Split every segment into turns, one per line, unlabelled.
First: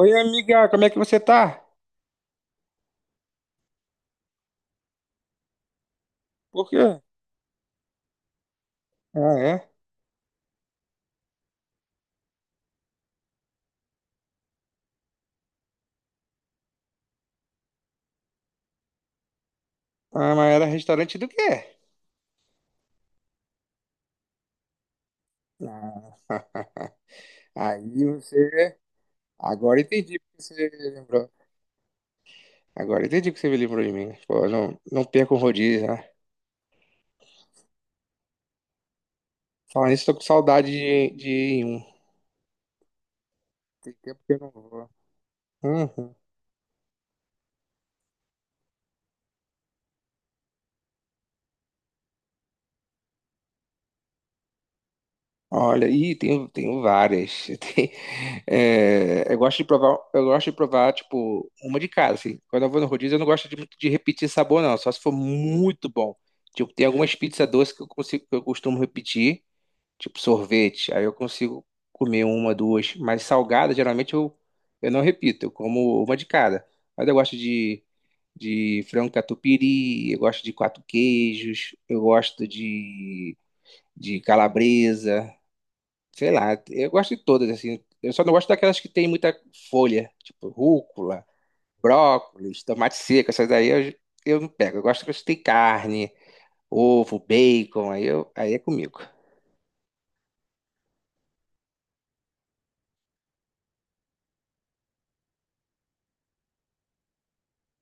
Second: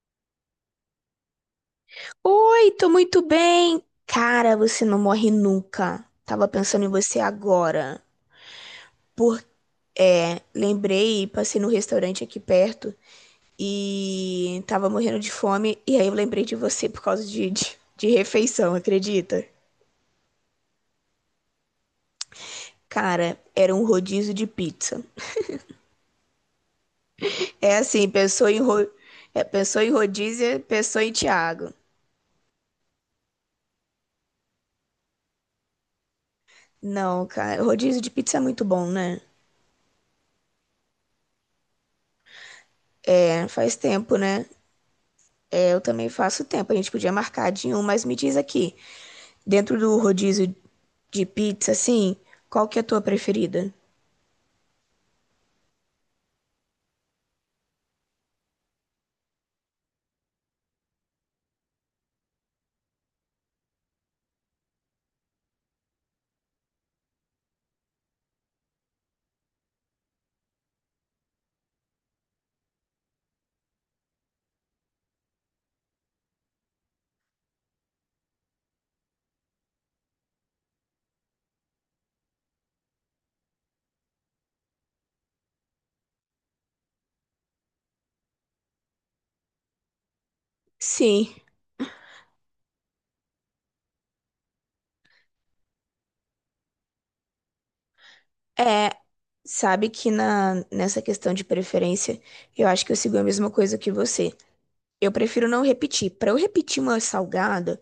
Oi, amiga, como é que você tá?
Oi, tô muito bem. Cara, você não morre nunca. Tava
Por
pensando em
quê?
você agora.
Ah,
Por...
é?
É, lembrei, passei no restaurante aqui perto e tava morrendo de fome. E aí eu lembrei de você por causa de refeição, acredita?
Ah, mas era restaurante do quê?
Cara, era um rodízio de pizza.
Ah,
É
aí
assim, pensou em,
você.
ro... é, pensou
Agora
em
entendi porque
rodízio,
você
pensou em
lembrou.
Thiago.
Agora entendi porque você me lembrou de mim. Pô, não, não perco o rodízio, né?
Não, cara, rodízio de pizza é muito bom, né?
Falar nisso, tô com saudade de ir em um.
É, faz
Tem
tempo,
tempo que
né?
eu não vou.
É, eu também
Uhum.
faço tempo. A gente podia marcar de um, mas me diz aqui, dentro do rodízio de pizza, assim, qual que é a tua preferida?
Olha, e tenho várias. Tem- eu gosto de provar, tipo, uma de cada, assim. Quando eu vou no rodízio, eu não gosto muito de repetir sabor, não. Só se for muito bom. Tipo, tem algumas pizzas doces que eu costumo repetir, tipo sorvete. Aí eu consigo comer uma, duas. Mas salgada, geralmente eu não repito. Eu como uma de cada. Mas eu gosto de frango catupiry, eu gosto de quatro queijos, eu gosto de calabresa. Sei lá, eu gosto de todas, assim. Eu só não gosto daquelas que tem muita folha, tipo rúcula,
Sim,
brócolis, tomate seco, essas daí eu não pego. Eu gosto que tem carne, ovo, bacon, aí é
é.
comigo.
Sabe que nessa questão de preferência, eu acho que eu sigo a mesma coisa que você. Eu prefiro não repetir. Pra eu repetir uma salgada,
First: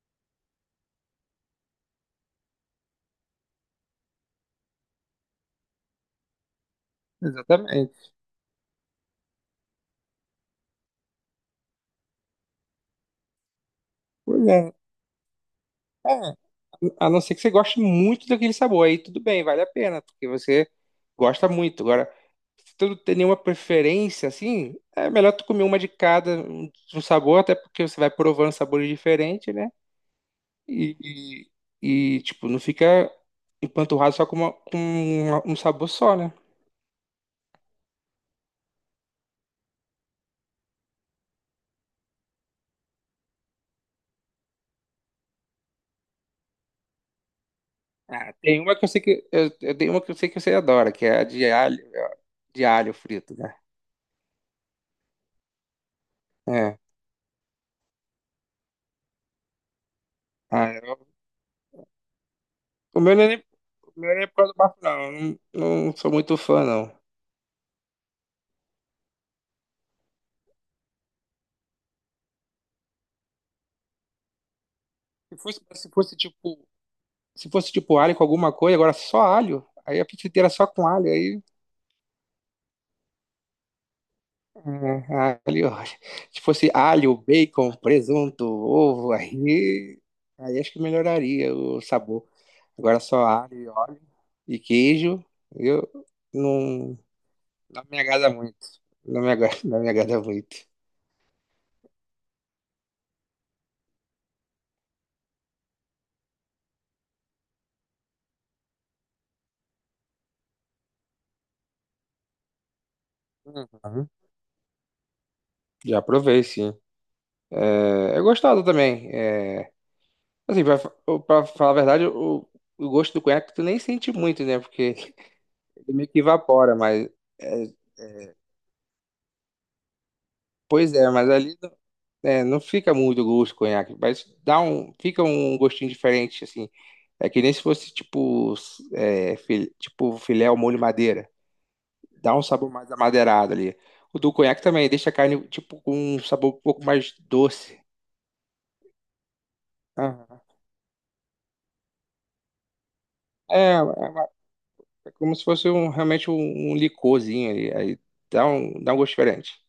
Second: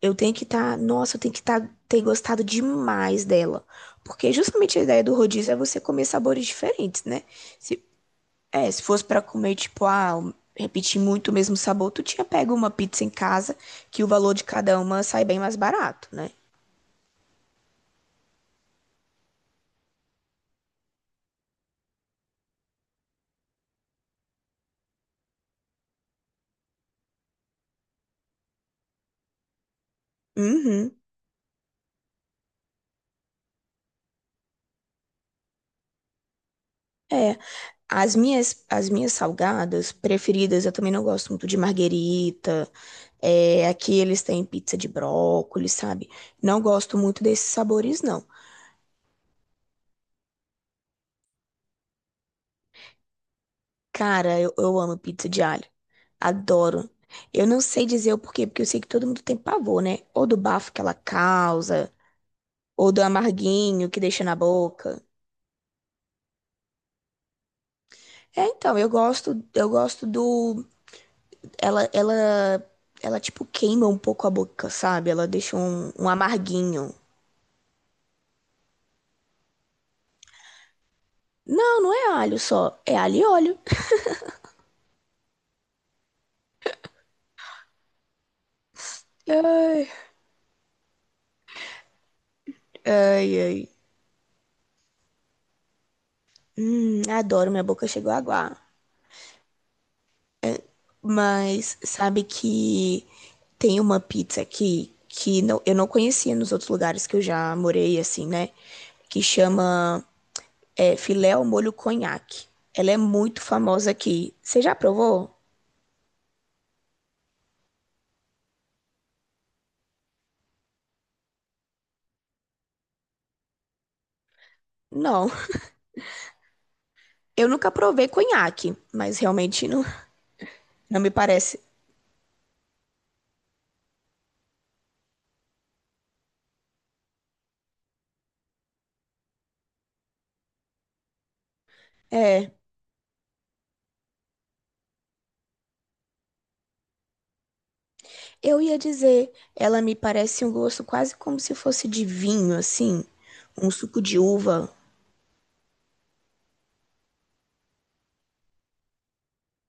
eu tenho que estar, nossa, eu tenho que tá, ter gostado demais dela. Porque justamente a ideia do rodízio é você comer sabores diferentes, né? Se-
Exatamente.
é, se fosse pra comer, tipo, ah, repetir muito o mesmo sabor, tu tinha pego uma pizza em casa, que o valor de
Pois é.
cada uma sai bem mais barato,
É,
né?
a não ser que você goste muito daquele sabor, aí tudo bem, vale a pena, porque você gosta muito. Agora, se tu não tem nenhuma preferência, assim, é melhor tu comer uma de cada um um sabor, até porque você vai provando sabores diferentes, né?
Uhum.
E, tipo, não fica empanturrado só com um sabor só, né?
É, as minhas salgadas preferidas, eu também não gosto muito de marguerita. É, aqui eles têm pizza de brócolis, sabe? Não gosto muito desses sabores, não.
Ah, tem uma que eu sei que eu tenho uma que eu sei que você adora, que é a de alho frito, né?
Cara, eu amo pizza de alho.
É.
Adoro. Eu não sei dizer o porquê, porque eu sei que todo mundo tem pavor, né? Ou do
Ah,
bafo que ela
eu-
causa, ou
o
do
meu não é,
amarguinho que deixa na
por causa do bafo,
boca.
não. Eu Não, não sou muito fã, não.
É, então, eu gosto do ela ela tipo queima um pouco a boca, sabe? Ela
Se
deixa
fosse, se
um
fosse tipo,
amarguinho.
se fosse tipo alho com alguma coisa, agora só alho. Aí a pizza inteira só com alho, aí.
Não, não é alho só, é alho e óleo.
Ah, alho, ó. Se fosse alho, bacon, presunto, ovo,
Ai,
aí acho que melhoraria o sabor. Agora só
ai,
alho e
ai.
óleo e queijo. Eu não,
Adoro, minha
Não
boca
me
chegou a
agrada
aguar.
muito. Não me agrada, não me agrada muito.
Mas sabe que tem uma pizza aqui que não, eu não conhecia nos outros lugares que eu já morei, assim, né? Que chama é filé ao molho conhaque. Ela é muito famosa
Uhum.
aqui. Você já provou?
Já provei, sim. É, gostado também. É, assim, pra falar a verdade, o gosto do conhaque tu nem sente muito, né? Porque
Não.
ele meio que evapora, mas.
Eu nunca
É,
provei conhaque, mas realmente não,
pois
não
é,
me parece.
não fica muito gosto do conhaque, mas fica um gostinho diferente, assim. É que nem se fosse tipo filé ao molho madeira. Dá um
É,
sabor mais amadeirado ali. O do conhaque também deixa a carne tipo com um sabor um pouco mais doce.
eu ia dizer, ela me
Aham.
parece um gosto quase como se fosse de vinho, assim, um
É,
suco de uva,
é, como se fosse realmente um licorzinho ali. Aí dá um gosto diferente.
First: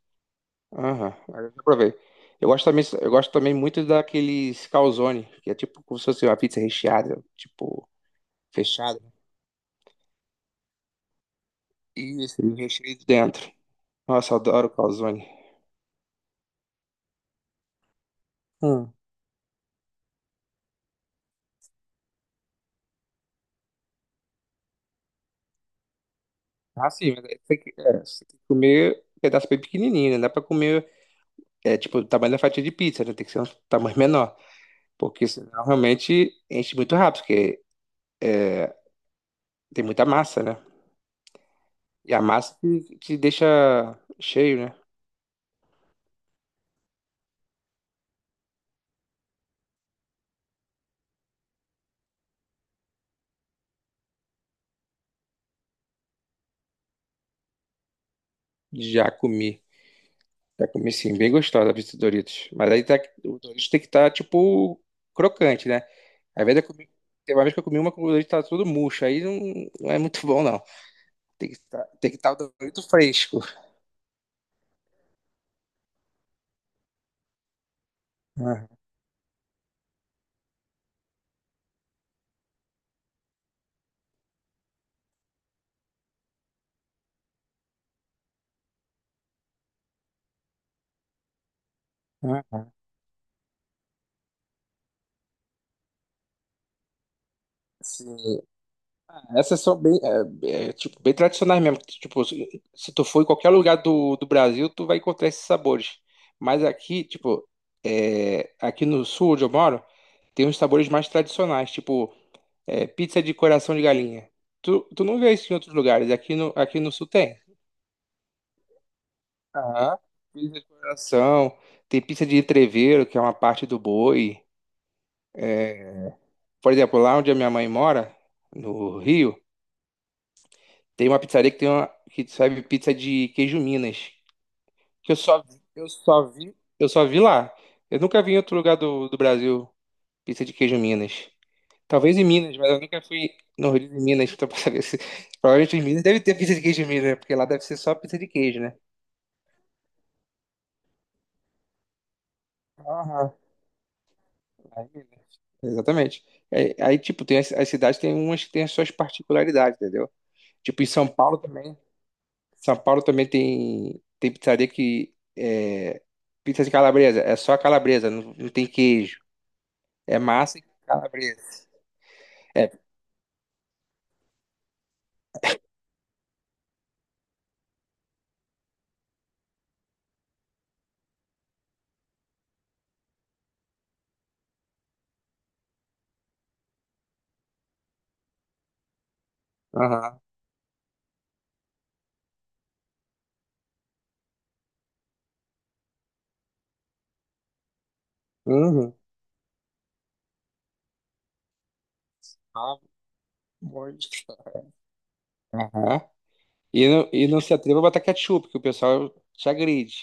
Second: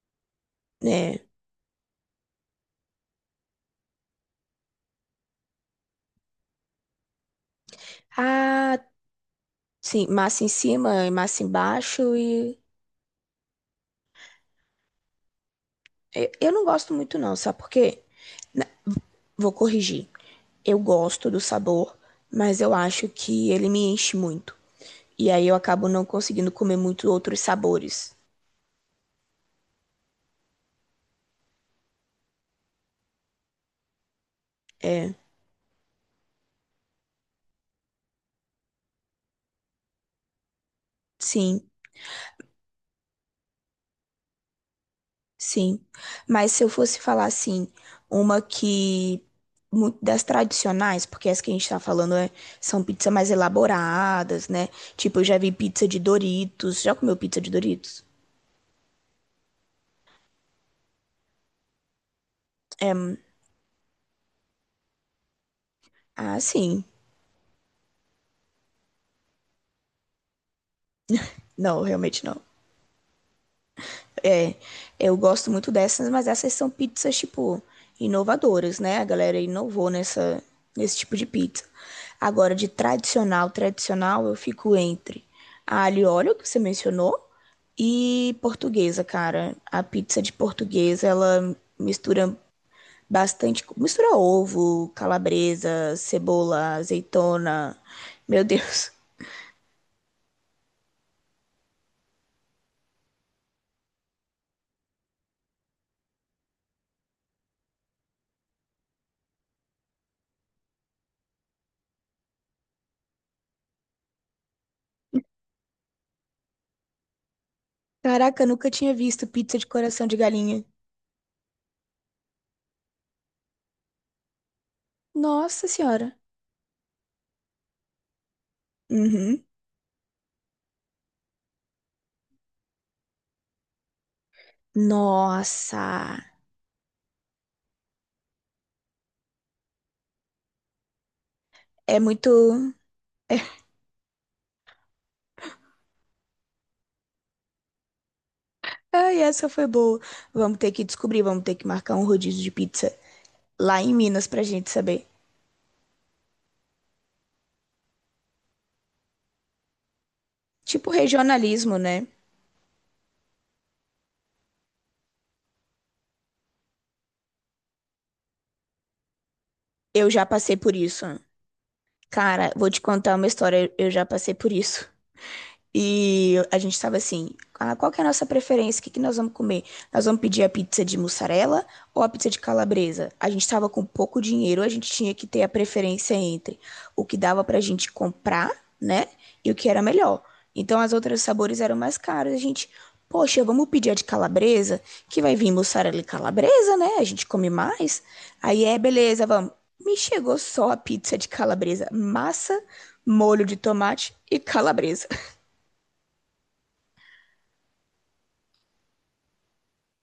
Aham,
né?
aí eu já provei. Eu gosto também muito daqueles calzone, que é tipo como se fosse uma pizza recheada, tipo,
Ah,
fechada.
sim, massa em cima e massa embaixo
Isso, e o
e
recheio dentro. Nossa, eu adoro calzone.
eu não gosto muito não, sabe por quê? Na-
Hum.
vou corrigir. Eu gosto do sabor, mas eu acho que ele me enche muito. E aí eu acabo não conseguindo comer
Ah,
muito
sim, mas aí
outros sabores.
você tem que comer um pedaço bem pequenininho, né? Dá pra comer É tipo o tamanho da fatia de pizza, né? Tem que ser um tamanho menor.
É,
Porque senão realmente enche muito rápido, porque é, tem muita massa, né?
sim,
E a massa te deixa cheio, né?
sim. Mas se eu fosse falar assim, uma que muito das tradicionais, porque as que a gente tá falando é- são pizzas mais elaboradas, né? Tipo, eu já vi pizza de Doritos. Já comeu pizza de Doritos?
Já comi. Já comi, sim, bem gostosa a pizza Doritos. Mas aí tá, o Doritos tem que estar, tipo, crocante, né?
Ah,
Às vezes eu
sim.
comi. Teve uma vez que eu comi uma com o Doritos tá todo murcho. Aí não, não é muito bom, não. Tem que
Não,
estar tem que
realmente
tá o
não.
Dorito fresco.
É, eu gosto muito dessas, mas essas são pizzas, tipo,
Aham.
inovadoras, né? A galera inovou nesse tipo de pizza. Agora, de tradicional, tradicional, eu fico entre a alho e óleo, que você mencionou, e portuguesa, cara. A pizza de portuguesa, ela mistura bastante, mistura ovo, calabresa, cebola, azeitona.
Sim.
Meu Deus.
Essas são bem, tipo, bem tradicionais mesmo. Tipo, se tu for em qualquer lugar do Brasil, tu vai encontrar esses sabores. Mas aqui, tipo, aqui no sul onde eu moro, tem uns sabores mais tradicionais, tipo, pizza de coração de galinha. Tu não vê isso em outros lugares. Aqui no sul tem.
Caraca, eu nunca tinha visto pizza de
Aham.
coração de
Pizza de
galinha.
coração, tem pizza de entrevero, que é uma parte do boi.
Nossa
É,
senhora.
por exemplo, lá onde a minha mãe mora, no Rio,
Uhum.
tem uma pizzaria que serve pizza de queijo Minas. Que
Nossa,
eu só vi lá. Eu nunca vi em outro lugar do Brasil pizza de queijo Minas.
é
Talvez em Minas, mas
muito.
eu nunca fui no Rio de Minas, então pra saber se. Provavelmente em Minas deve ter pizza de queijo em Minas, né? Porque lá deve ser só pizza de queijo, né?
Ai, essa foi boa. Vamos ter que descobrir, vamos ter que marcar um rodízio de pizza
Aham.
lá em Minas pra gente
Lá em
saber.
Minas. Exatamente. É, aí, tipo, tem as cidades tem umas que tem as suas particularidades, entendeu? Tipo, em
Tipo
São Paulo também.
regionalismo, né?
São Paulo também tem pizzaria que é pizza de calabresa. É só calabresa, não, não tem queijo.
Eu
É
já passei
massa e
por isso.
calabresa.
Cara, vou
É.
te contar uma história, eu já passei por isso. E a gente estava assim, ah, qual que é a nossa preferência? O que que nós vamos comer? Nós vamos pedir a pizza de mussarela ou a pizza de calabresa? A gente estava com pouco dinheiro, a gente tinha que ter a preferência entre o que dava pra gente comprar, né? E o que era
Aham.
melhor. Então as outras sabores eram mais caros. A gente, poxa, vamos pedir a de calabresa, que vai vir mussarela e calabresa, né? A gente come mais. Aí é,
Uhum.
beleza, vamos. Me chegou só a pizza de calabresa, massa,
Pelo
molho de
amor de
tomate e
Deus.
calabresa.
Aham. E não se atreva a botar ketchup, que o pessoal te agride.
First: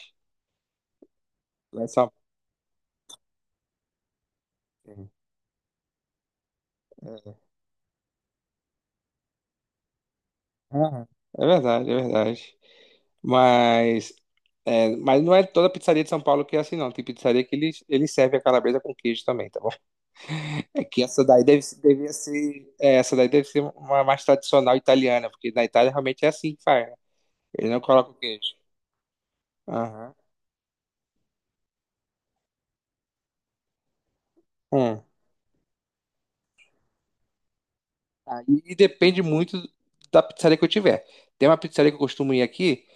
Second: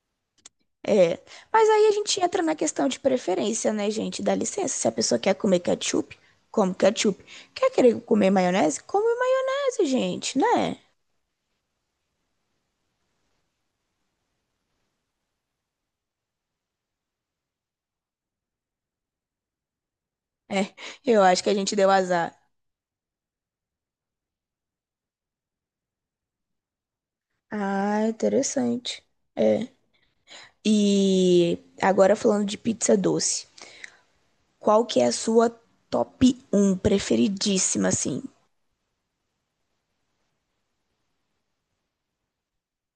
É, mas
Lá
aí
em
a
São
gente entra na questão de preferência, né, gente? Dá licença, se a
Paulo.
pessoa quer comer ketchup, come ketchup. Quer querer comer maionese? Come maionese, gente, né?
Aham. É verdade, é verdade. Mas, mas, não é toda pizzaria de São Paulo que é assim, não. Tem pizzaria que eles servem a calabresa com queijo também, tá bom?
É,
É que
eu acho que a gente deu azar.
essa daí deve ser uma mais tradicional italiana, porque na Itália realmente é assim que faz, né? Eles não
Ah,
colocam queijo.
interessante. É.
Aham.
E agora falando de pizza doce, qual que
Hum.
é a sua top um preferidíssima, assim?
Aí depende muito da pizzaria que eu tiver. Tem uma pizzaria que eu costumo ir aqui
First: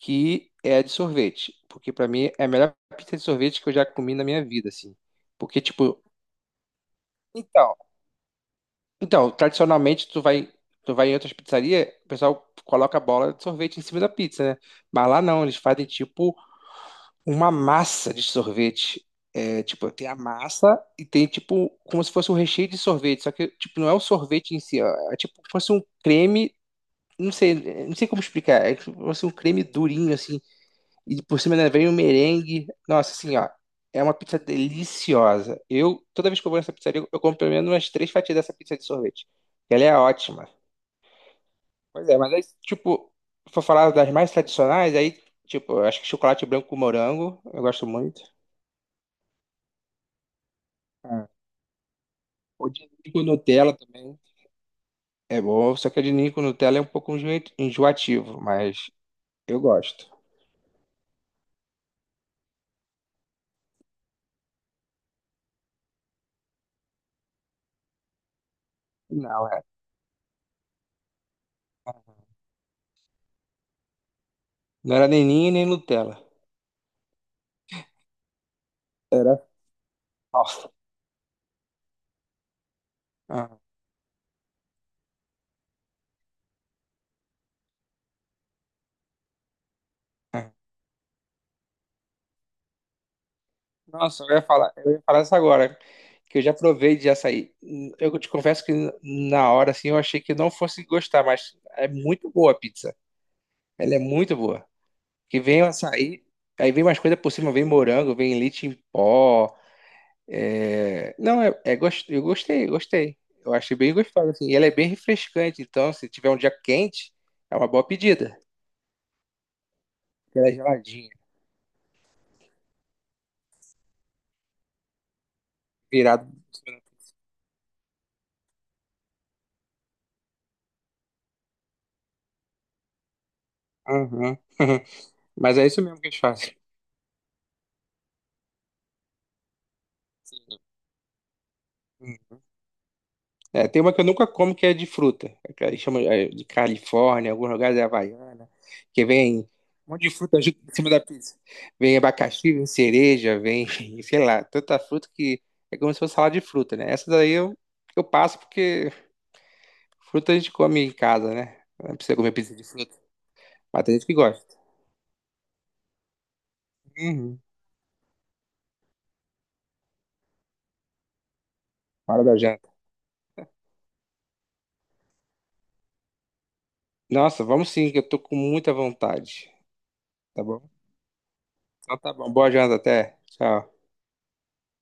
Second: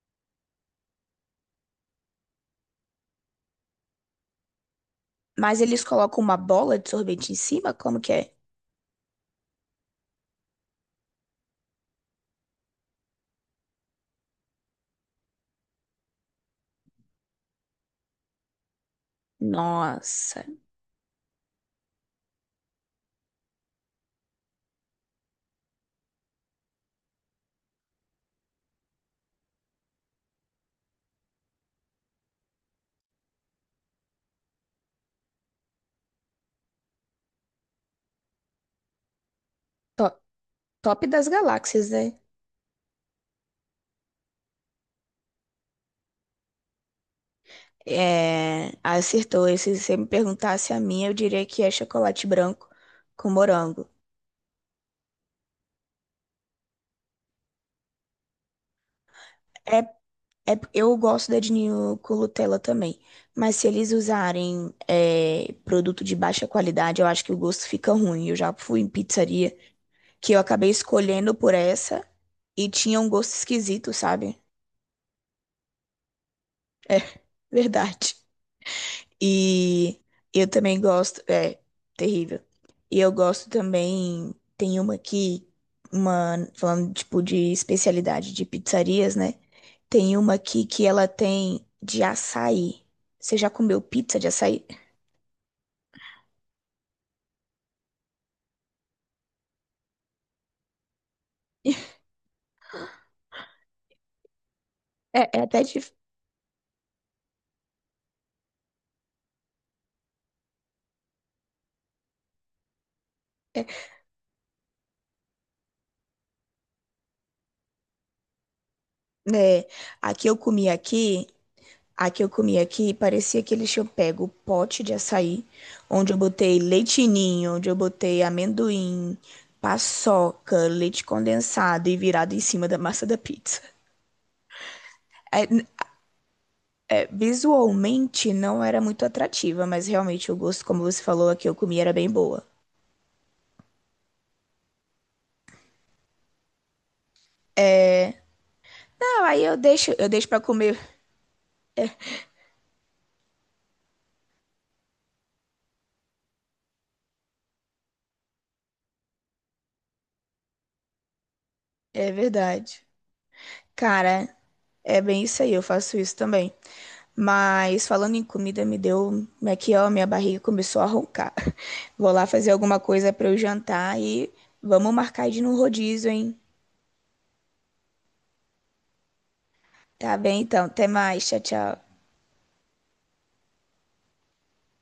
que é a de sorvete, porque pra mim é a melhor pizza de sorvete que eu já comi na minha vida, assim. Porque
Mas eles
tipo,
colocam uma bola de sorvete em cima?
então,
Como que é?
então, tradicionalmente tu vai em outras pizzarias, o pessoal coloca a bola de sorvete em cima da pizza, né? Mas lá não, eles fazem tipo uma massa de sorvete. É, tipo, tem a
Nossa,
massa e tem tipo como se fosse um recheio de sorvete, só que tipo não é o sorvete em si, ó, é tipo como se fosse um creme. Não sei como explicar. É tipo assim, um creme durinho, assim. E por cima ainda vem um merengue. Nossa, assim, ó. É uma pizza deliciosa. Eu, toda vez que eu vou nessa pizzaria, eu compro pelo menos umas três fatias dessa pizza de sorvete. Ela é
to-
ótima.
top das galáxias,
Pois é,
né?
mas aí, tipo, se for falar das mais tradicionais, aí, tipo, eu acho que chocolate branco com morango, eu gosto muito.
É, acertou. E se você me perguntasse a minha, eu
Ah.
diria que é chocolate
O
branco
de ninho com
com
Nutella
morango.
também é bom, só que o de ninho com Nutella é um pouco enjoativo, mas eu
É,
gosto.
eu gosto da de ninho com Nutella também. Mas se eles usarem é, produto de baixa qualidade, eu acho que o gosto fica ruim. Eu já fui em
Não,
pizzaria
é.
que eu acabei escolhendo por essa e tinha um gosto esquisito, sabe?
Não era nem ninho nem Nutella.
É verdade.
Era.
E eu também gosto. É, terrível. E eu gosto
Ah,
também. Tem uma aqui, uma, falando tipo de especialidade de pizzarias, né? Tem uma
ah.
aqui que ela tem de açaí. Você já comeu pizza
Nossa,
de
eu ia
açaí?
falar, eu ia falar isso agora, que eu já provei de açaí. Eu te confesso que na hora, assim, eu achei que não fosse gostar, mas é muito boa a pizza. Ela é muito boa.
É,
Que
é
vem
até
o
dif-
açaí, aí vem mais coisa por cima, vem morango, vem leite em pó. Não, eu gostei, gostei. Eu achei bem gostosa, assim. E ela é bem refrescante, então se tiver um dia quente, é uma boa pedida.
né? Aqui eu
Ela é
comi
geladinha,
aqui. A que eu comi aqui parecia que eles tinham pego o pote de açaí, onde eu
virado.
botei leitinho, onde eu botei amendoim, paçoca, leite condensado e virado em cima da massa da pizza.
Aham.
É,
Mas é isso mesmo que eles fazem.
visualmente não era muito atrativa, mas realmente o gosto, como você falou, a que eu comi era bem boa.
É, tem uma que eu nunca como que é de fruta, que eles chamam, de Califórnia, alguns lugares é Havaiana, que
Não,
vem
aí
um monte
eu
de
deixo
fruta
para
junto em
comer.
cima da pizza. Vem abacaxi, vem cereja, vem, sei lá, tanta fruta que é como se fosse salada de fruta, né? Essa daí eu passo porque fruta a gente come em casa, né? Não
É
precisa comer pizza de
verdade.
fruta. Mas tem gente que
Cara,
gosta.
é bem isso aí, eu faço isso também.
Uhum.
Mas falando em comida, me deu. Aqui, ó, minha barriga começou a roncar. Vou
Hora
lá
da
fazer
janta.
alguma coisa para eu jantar e vamos marcar de ir num rodízio, hein?
Nossa, vamos, sim, que eu tô com muita vontade.
Tá bem,
Tá bom?
então. Até mais. Tchau, tchau.
Então tá bom. Boa janta até. Tchau.